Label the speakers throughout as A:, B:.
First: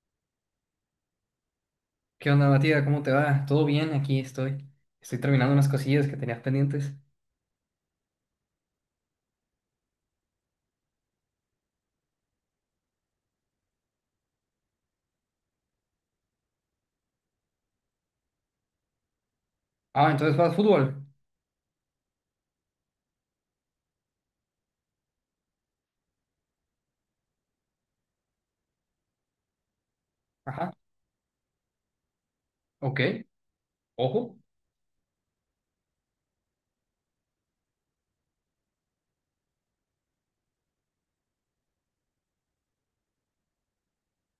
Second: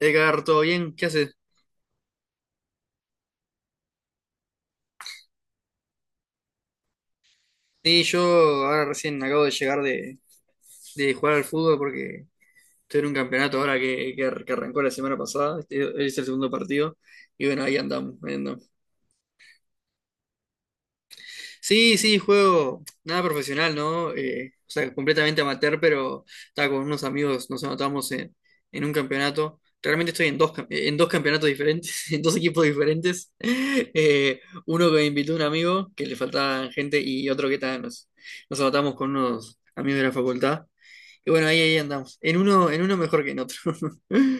A: Edgar, ¿todo bien? ¿Qué haces?
B: ¿Qué onda, Matías? ¿Cómo te va? ¿Todo bien? Aquí estoy. Estoy terminando unas cosillas que tenías pendientes.
A: Sí, yo ahora recién acabo de llegar de jugar al fútbol porque estoy en un campeonato ahora que arrancó la semana pasada. Este es el segundo partido. Y bueno, ahí andamos.
B: Ah, entonces juegas fútbol.
A: Sí, sí, juego nada profesional, ¿no? O sea, completamente amateur, pero estaba con unos amigos, nos anotamos en un campeonato. Realmente estoy en dos, cam-
B: Ajá.
A: en dos campeonatos diferentes, en dos equipos
B: Ok.
A: diferentes.
B: Ojo.
A: Eh, Uno que me invitó un amigo, que le faltaba gente, y otro que ta, nos anotamos con unos amigos de la facultad. Y bueno, ahí andamos. En uno mejor que en otro.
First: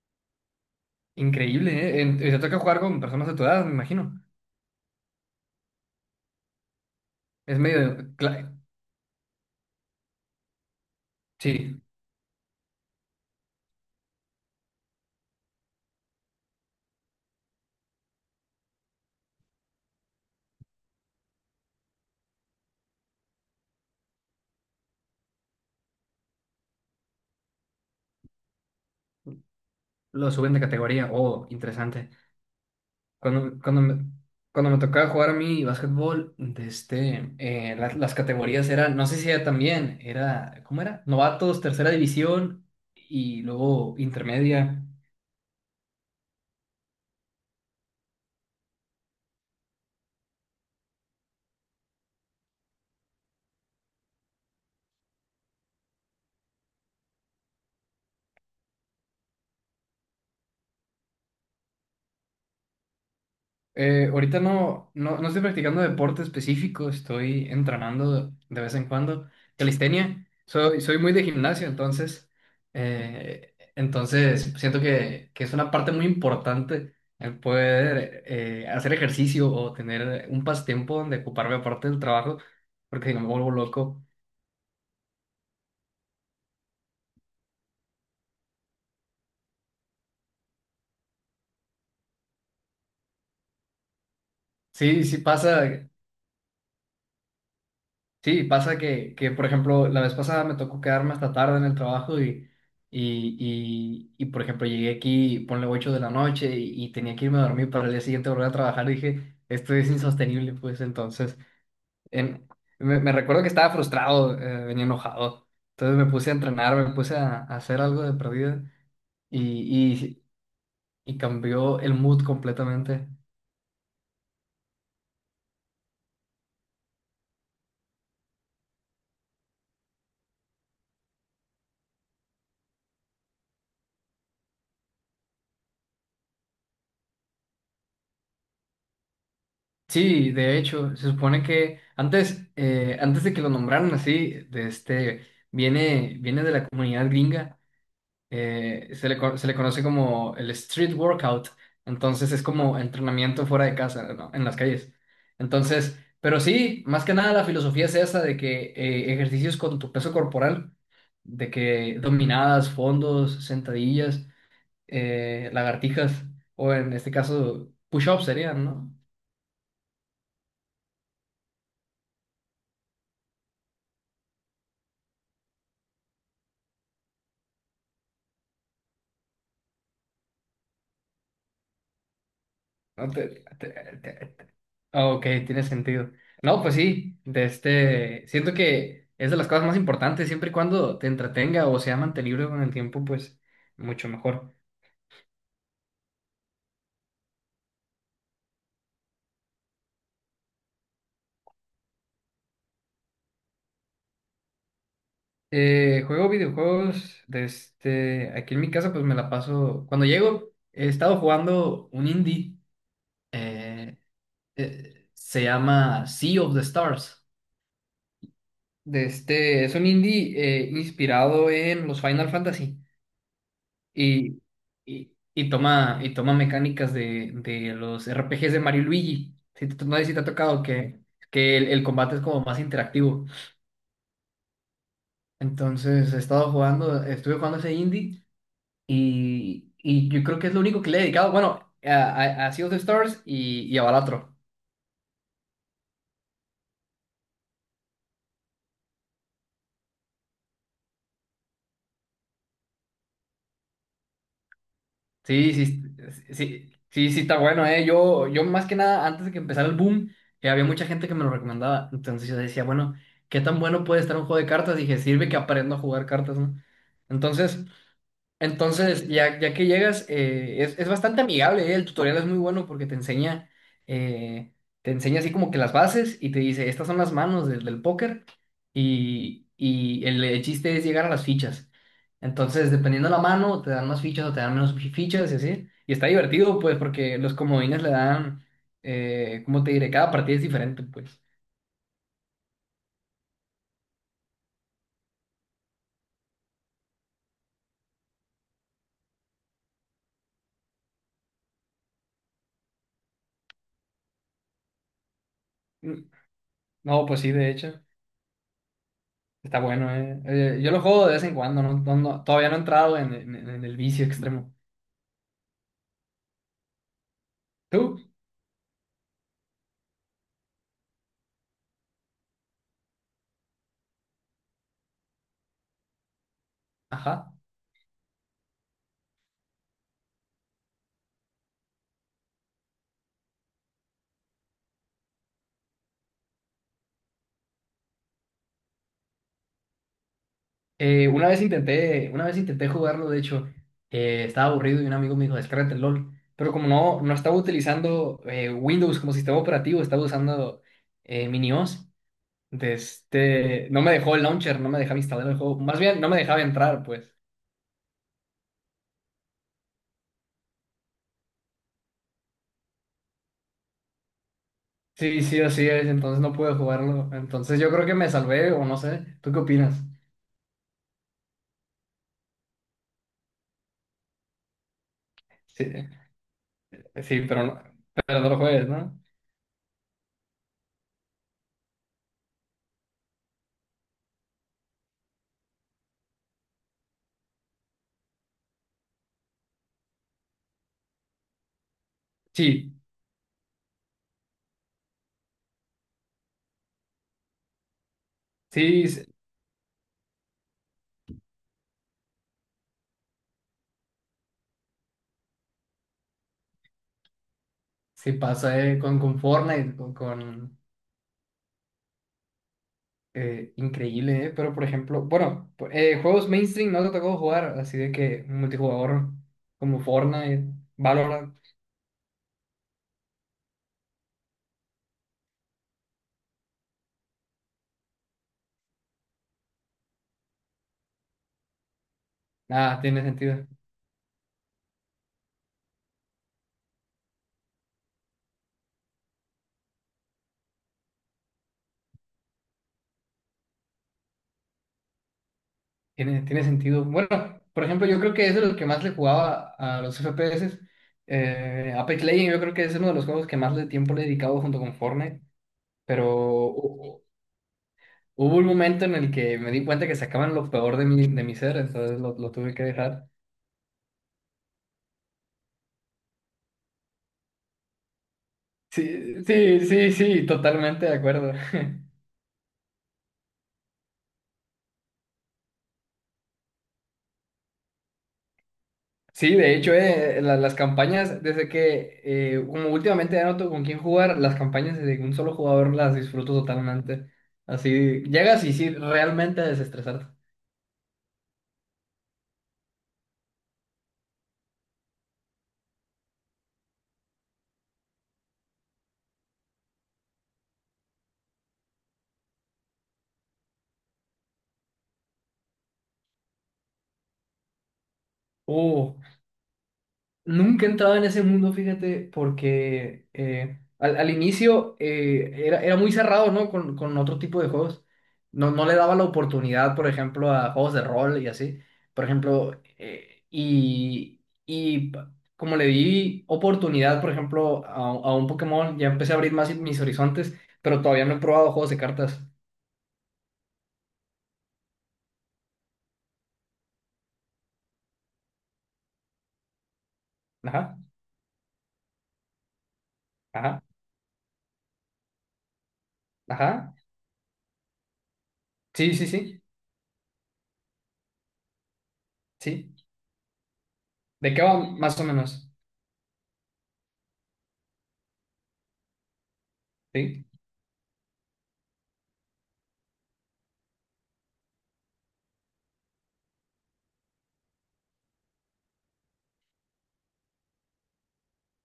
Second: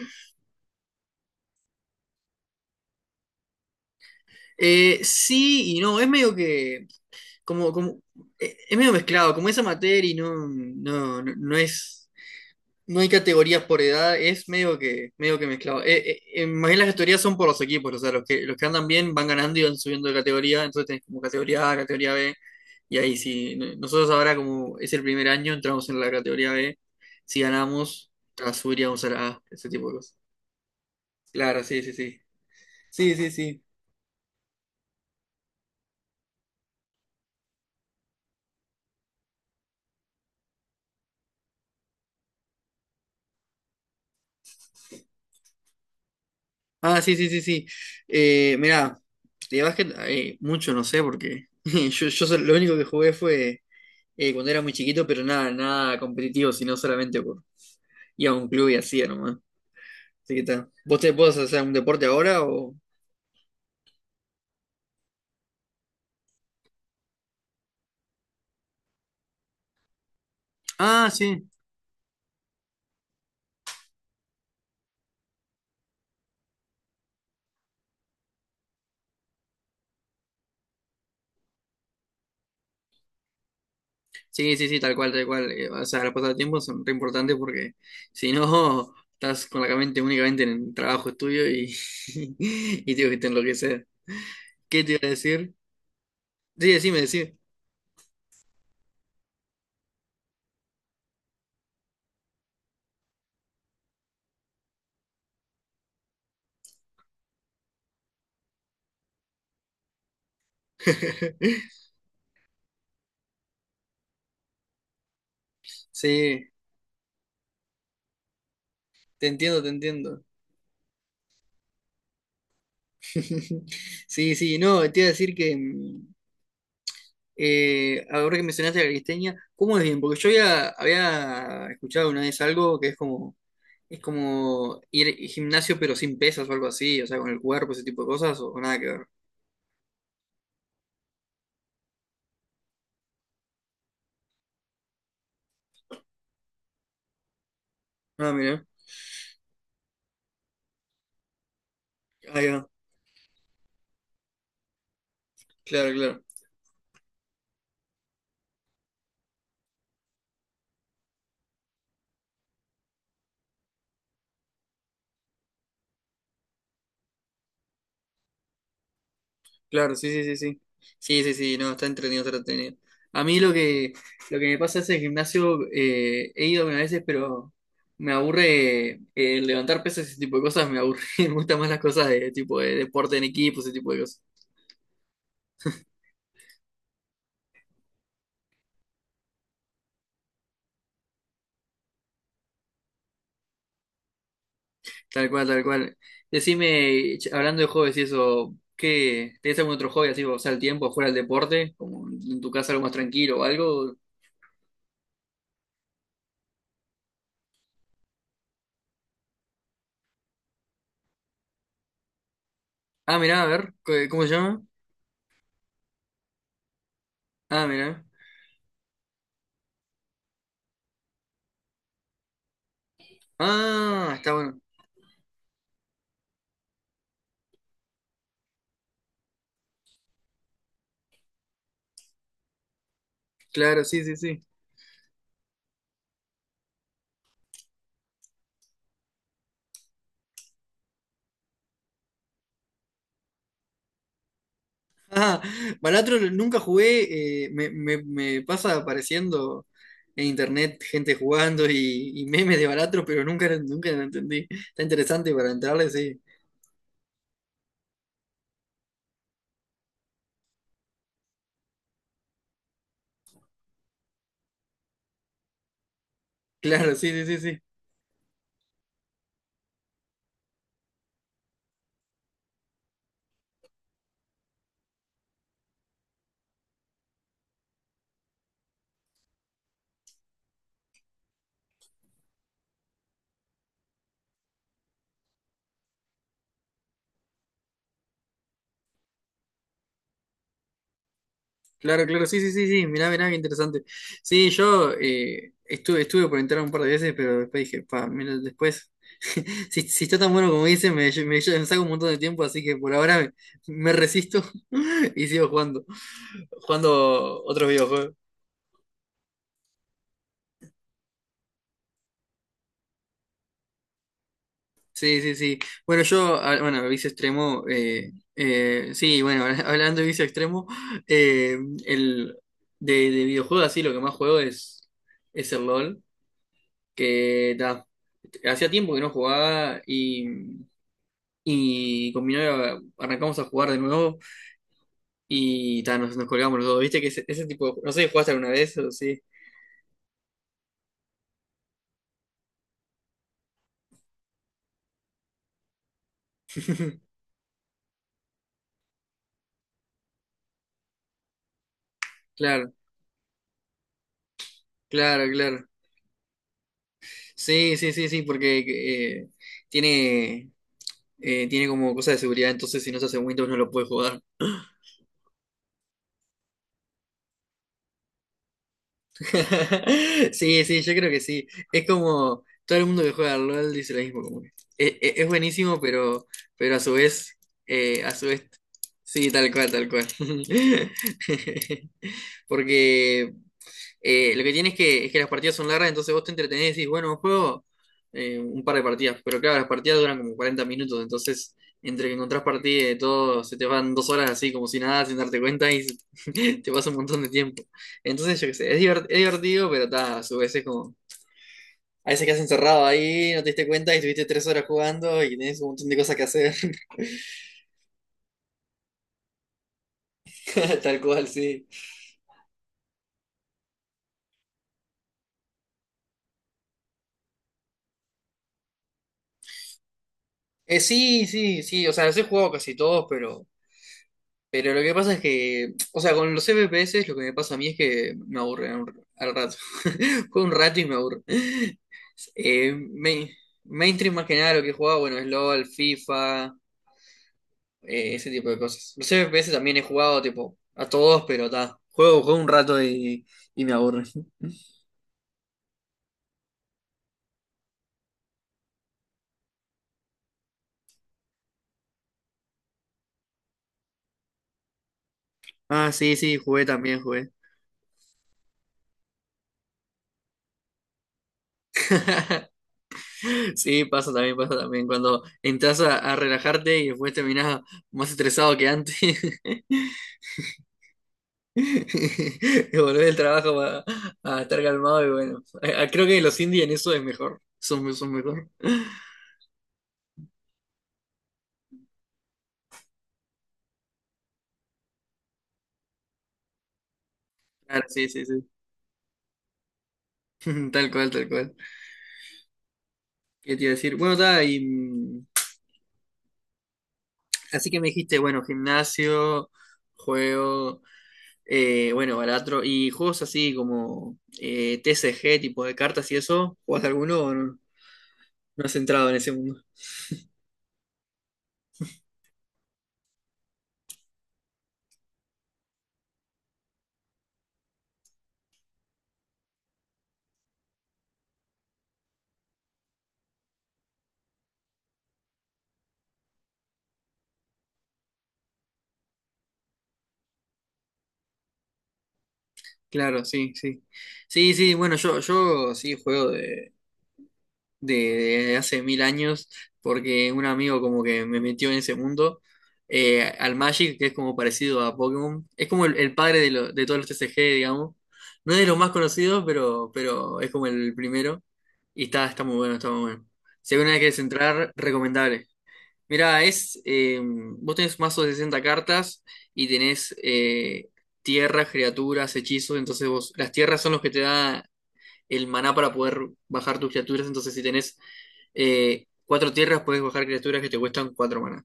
B: Increíble, ¿eh? Te toca jugar con personas de tu edad, me imagino.
A: Sí y no, es medio que
B: Es
A: como,
B: medio...
A: como
B: cla-
A: eh, es medio mezclado, como esa materia y
B: Sí,
A: no hay categorías por edad, es medio que mezclado. Más bien las categorías son por los equipos, o sea, los que andan bien van ganando y van subiendo de categoría, entonces tenés como categoría A, categoría B, y ahí sí, nosotros ahora como es el primer año, entramos en la categoría B, si ganamos, ah, subiríamos a la A, ese tipo de cosas.
B: lo suben de categoría. Oh,
A: Claro, sí, sí,
B: interesante.
A: sí. Sí, sí,
B: Cuando,
A: sí.
B: cuando me, Cuando me tocaba jugar a mí básquetbol, las categorías eran... No sé si era también. Era... ¿Cómo era? Novatos, tercera división y luego intermedia.
A: Ah, sí, sí, sí, sí. Mirá, de básquet mucho no sé, porque lo único que jugué fue cuando era muy chiquito, pero nada, nada competitivo, sino solamente por ir a un club y hacía nomás. Así que está. ¿Vos te podés hacer un deporte ahora o?
B: Ahorita no, no, no estoy practicando deporte específico, estoy entrenando de vez en cuando calistenia. Soy
A: Ah,
B: muy de
A: sí.
B: gimnasio, entonces, entonces siento que es una parte muy importante el poder hacer ejercicio o tener un pasatiempo donde ocuparme aparte del trabajo, porque si no me vuelvo loco.
A: Sí, sí, sí, tal cual, tal cual. O sea, los pasatiempos son re importantes porque si no, estás con la mente únicamente en el trabajo, estudio y, y tengo que te enloquecer. ¿Qué te iba
B: Sí,
A: a
B: sí
A: decir?
B: pasa.
A: Sí, decime, decime.
B: Sí, pasa que, por ejemplo, la vez pasada me tocó quedarme hasta tarde en el trabajo y por ejemplo, llegué aquí, ponle 8 de la noche y tenía que irme a dormir para el día siguiente volver a trabajar y dije, esto es insostenible, pues entonces, en- me recuerdo que estaba frustrado, venía enojado, entonces me puse a
A: Sí.
B: entrenar, me puse a hacer algo de perdida
A: Te entiendo, te
B: y,
A: entiendo.
B: y, y cambió el mood completamente.
A: Sí, sí, no, te iba a decir que, ahora que mencionaste la cristeña, ¿cómo es bien? Porque yo ya había escuchado una vez algo que es como ir al gimnasio pero sin pesas o algo así, o sea, con el cuerpo, ese tipo de cosas, o nada que ver.
B: Sí, de hecho, se supone que antes, antes de que lo nombraran así, viene de la comunidad gringa,
A: Ah, mira,
B: se le conoce como el street workout, entonces es
A: ahí va,
B: como entrenamiento fuera de casa, ¿no? En las calles.
A: claro,
B: Entonces,
A: claro.
B: pero sí, más que nada la filosofía es esa de que ejercicios con tu peso corporal, de que dominadas, fondos, sentadillas, lagartijas, o en este caso, push-ups serían, ¿no?
A: Claro, sí, sí, sí, sí. Sí, sí, sí, no, está entretenido, está entretenido. A mí lo que me pasa es el gimnasio, he ido algunas veces, pero me aburre levantar pesas y ese tipo de cosas, me aburre, me gustan más las cosas de tipo de
B: No,
A: deporte en
B: te-
A: equipo,
B: te-
A: ese tipo de cosas.
B: te- Ah, ok, tiene sentido. No, pues sí, siento que es de las cosas más importantes, siempre y cuando te entretenga o sea mantenible con el tiempo, pues mucho mejor.
A: Tal cual, tal cual. Decime, hablando de hobbies y eso, ¿qué? ¿Tenés algún otro hobby así para pasar el tiempo fuera del deporte? Como en tu casa algo más tranquilo o algo.
B: Juego videojuegos, aquí en mi casa pues me la paso, cuando llego he estado jugando un indie.
A: Ah, mirá, a ver,
B: eh,
A: ¿cómo se llama?
B: Se llama Sea of the Stars,
A: Ah, mirá.
B: es un indie inspirado en los Final Fantasy.
A: Ah, está
B: Y,
A: bueno.
B: y toma mecánicas de los RPGs de Mario y Luigi. No sé si te ha tocado que el combate es como más interactivo.
A: Claro, sí, sí, sí.
B: Entonces he estado jugando, estuve jugando ese indie y yo creo que es lo único que le he dedicado. Bueno, a Sea of the Stars y a Balatro.
A: Ah, Balatro nunca jugué, me pasa apareciendo en internet gente jugando y memes de Balatro, pero nunca, nunca lo entendí. Está interesante para
B: Sí, sí,
A: entrarle, sí.
B: sí está bueno, ¿eh? Yo más que nada, antes de que empezara el boom, había mucha gente que me lo recomendaba. Entonces yo decía, bueno, ¿qué tan bueno puede estar un juego de cartas? Dije, sirve que aprendo a jugar cartas, ¿no?
A: Claro, sí, sí, sí,
B: Entonces,
A: sí.
B: entonces, ya que llegas, es bastante amigable. El tutorial es muy bueno porque eh, te enseña así como que las bases y te dice, estas son las manos del, del póker y el chiste es llegar a las fichas. Entonces, dependiendo de la mano, te dan más fichas o te dan menos fichas y así. Y está divertido, pues, porque los comodines le dan, ¿cómo te diré? Cada partida es diferente, pues.
A: Claro, claro, sí, sí, sí, sí. Mirá, mirá, qué interesante. Sí, yo estuve por entrar un par de veces, pero después dije, pa, mira, después, si está tan bueno como dice, me saca un montón de tiempo, así que por ahora me resisto y sigo jugando,
B: Mm, No, pues sí,
A: jugando
B: de
A: otros
B: hecho,
A: videojuegos.
B: está bueno, eh. Yo lo juego de vez en cuando, todavía no he entrado en el vicio extremo.
A: Sí, sí, sí. Bueno, bueno, vicio extremo,
B: ¿Tú?
A: sí, bueno, hablando de vicio extremo, eh, el, de videojuegos así, lo que más juego es el LOL,
B: Ajá.
A: que ta, hacía tiempo que no jugaba y con mi novia arrancamos a jugar de nuevo y ta, nos colgamos los dos, ¿viste? Que ese tipo de, no sé, si ¿jugaste alguna vez? O sí,
B: Una vez intenté jugarlo, de hecho, estaba aburrido y un amigo me dijo, descárgate el LOL. Pero como no, no estaba utilizando Windows como sistema operativo, estaba usando MiniOS.
A: claro,
B: No me dejó el launcher, no me dejaba instalar
A: claro,
B: el juego.
A: claro.
B: Más bien, no me dejaba entrar, pues.
A: Sí, sí, sí, sí, porque eh, tiene... tiene como cosa de seguridad, entonces si no se hace en Windows no lo puedes jugar.
B: Sí, sí, así es, entonces no pude jugarlo. Entonces yo creo que me salvé, o no sé. ¿Tú qué opinas?
A: Sí, sí, yo creo que sí. Es como todo el mundo que juega al LOL dice lo mismo. Como que es
B: Sí,
A: buenísimo, pero a su
B: sí,
A: vez, eh, a
B: pero
A: su
B: no lo
A: vez,
B: juegues, ¿no?
A: sí, tal cual, tal cual. Porque lo que tienes es que las partidas son largas, entonces vos te entretenés y decís, bueno, juego un par de partidas. Pero claro, las partidas duran como 40 minutos, entonces entre que encontrás
B: Sí,
A: partidas y de todo, se te van 2 horas así como si nada, sin darte cuenta y te pasa un montón de tiempo. Entonces, yo qué sé, es,
B: sí, sí,
A: divert- es divertido, pero ta, a su vez es como. A veces quedas encerrado ahí, no te diste cuenta y estuviste 3 horas jugando y tenés un montón de cosas que hacer.
B: sí pasa, con Fortnite, con
A: Tal cual, sí.
B: Increíble, ¿eh? Pero por ejemplo, bueno, juegos mainstream no te tocó jugar, así de que multijugador como Fortnite,
A: Sí,
B: Valorant,
A: sí, sí. O sea, los he jugado casi todos, pero. Pero lo que pasa es que, o sea, con los FPS lo que me pasa a mí es que me aburre al rato. Juego un rato y me aburre. Eh,
B: nada, tiene
A: main-
B: sentido.
A: Mainstream más que nada lo que he jugado, bueno, es LOL, FIFA, ese tipo de cosas. Los FPS también he jugado, tipo, a todos, pero está. Juego un rato y me aburre.
B: Tiene sentido. Bueno, por ejemplo, yo creo que es de los que más le jugaba a los FPS. Apex Legends, yo creo que es uno de los juegos que más de tiempo le he dedicado junto con Fortnite,
A: Ah,
B: pero
A: sí, sí, jugué también,
B: hu-
A: jugué.
B: hubo un momento en el que me di cuenta que sacaban lo peor de mi ser, entonces lo tuve que dejar.
A: Sí, pasa también, pasa también. Cuando entras a relajarte y después terminás más estresado que antes.
B: Sí, sí, sí, sí, totalmente de acuerdo.
A: Y volver del trabajo a estar calmado y bueno. Creo que los indies en eso es mejor. Son mejor.
B: Sí, de hecho, las campañas, desde que como últimamente ya no tengo con quién jugar, las campañas de un solo jugador las disfruto totalmente.
A: Claro,
B: Así
A: sí, sí,
B: llegas
A: sí.
B: y sí, realmente a desestresarte.
A: Tal cual, tal cual. ¿Qué te iba a decir? Bueno, está, y, así que me dijiste, bueno, gimnasio, juego, bueno, baratro, y juegos así como TCG, tipo de cartas y eso, ¿jugás alguno o no? No has
B: Uh.
A: entrado en ese mundo.
B: Nunca he entrado en ese mundo, fíjate, porque al inicio era muy cerrado, ¿no? Con otro tipo de juegos. No, no le daba la oportunidad, por ejemplo, a juegos de rol y así. Por ejemplo, como le di oportunidad, por ejemplo, a un Pokémon, ya empecé a abrir más mis horizontes, pero todavía no he probado juegos de cartas.
A: Claro, sí, sí. Sí, sí, bueno, yo sí juego de, de hace mil años, porque un
B: Ajá,
A: amigo como que me metió en ese mundo, al
B: ajá,
A: Magic, que es como parecido a Pokémon, es como el padre de, lo-
B: ajá.
A: de todos los TCG, digamos. No es de los más
B: Sí, sí, sí,
A: conocidos, pero es como el primero. Y está muy
B: sí.
A: bueno, está muy bueno. Si alguna vez quieres
B: ¿De qué va
A: entrar,
B: más o
A: recomendable.
B: menos?
A: Mirá, vos tenés mazo de 60 cartas y tenés
B: Sí,
A: tierras, criaturas, hechizos. Entonces vos, las tierras son los que te da el maná para poder bajar tus criaturas. Entonces, si tenés 4 tierras, puedes bajar criaturas que te cuestan 4 maná,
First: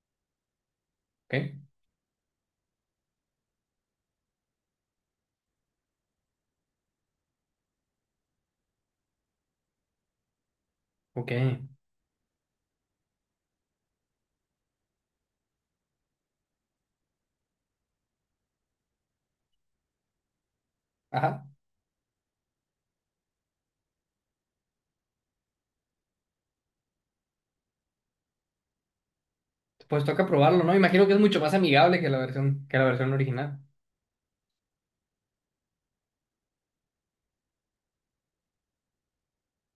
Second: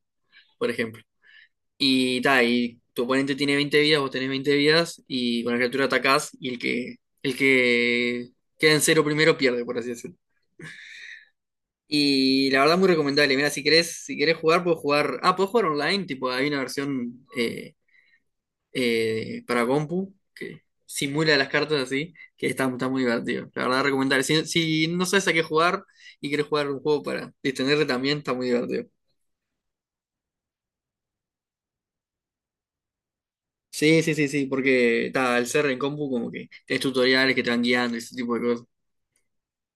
A: por ejemplo.
B: ok,
A: Y ta, y tu oponente tiene 20 vidas, vos tenés 20 vidas, y con la criatura atacás, y el que queda en 0 primero pierde, por así decirlo.
B: ok.
A: Y la verdad es muy recomendable. Mira, si querés jugar, puedes jugar. Ah, puedes jugar online, tipo, hay una versión para compu, que simula las
B: Ajá.
A: cartas así, que está muy divertido. La verdad, recomendable. Si no sabes a qué jugar y quieres jugar un juego para distenderte también, está muy divertido.
B: Pues toca probarlo, ¿no? Imagino que es mucho más amigable que la versión original.
A: Sí, sí, sí, sí, porque está, al ser en compu como que tenés tutoriales que te van guiando y ese tipo de cosas.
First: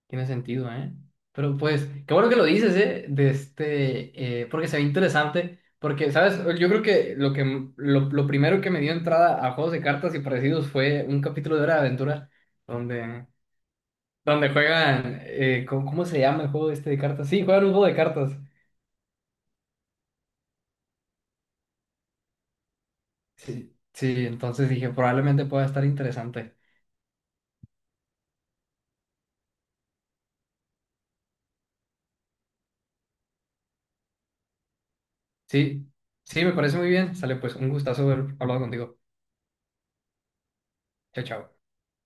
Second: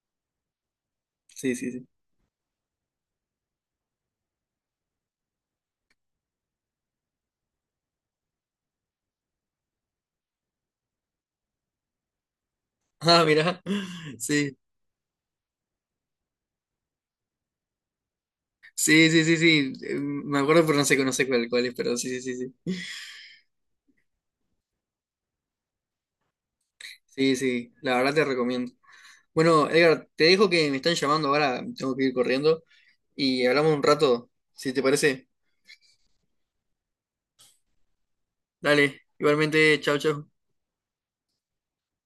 B: Tiene sentido, ¿eh?
A: Sí,
B: Pero
A: sí, sí.
B: pues, qué bueno que lo dices, ¿eh? Porque se ve interesante. Porque, ¿sabes? Yo creo que lo primero que me dio entrada a juegos de cartas y parecidos fue un capítulo de Hora de Aventura
A: Ah,
B: donde,
A: mirá.
B: donde
A: Sí,
B: juegan, ¿cómo, cómo se llama el juego este de cartas? Sí, juegan un juego de cartas.
A: sí, sí, sí, sí. Me acuerdo, pero no sé cuál es, pero sí, sí, sí, sí.
B: Sí, sí, entonces dije, probablemente pueda estar interesante.
A: Sí, sí, la verdad te recomiendo. Bueno, Edgar, te dejo que me están llamando ahora, tengo que ir corriendo y hablamos un rato, si te parece.
B: Sí, sí, me parece muy bien. Sale pues, un gustazo haber hablado contigo.
A: Dale, igualmente, chao, chao.
B: Chao, chao.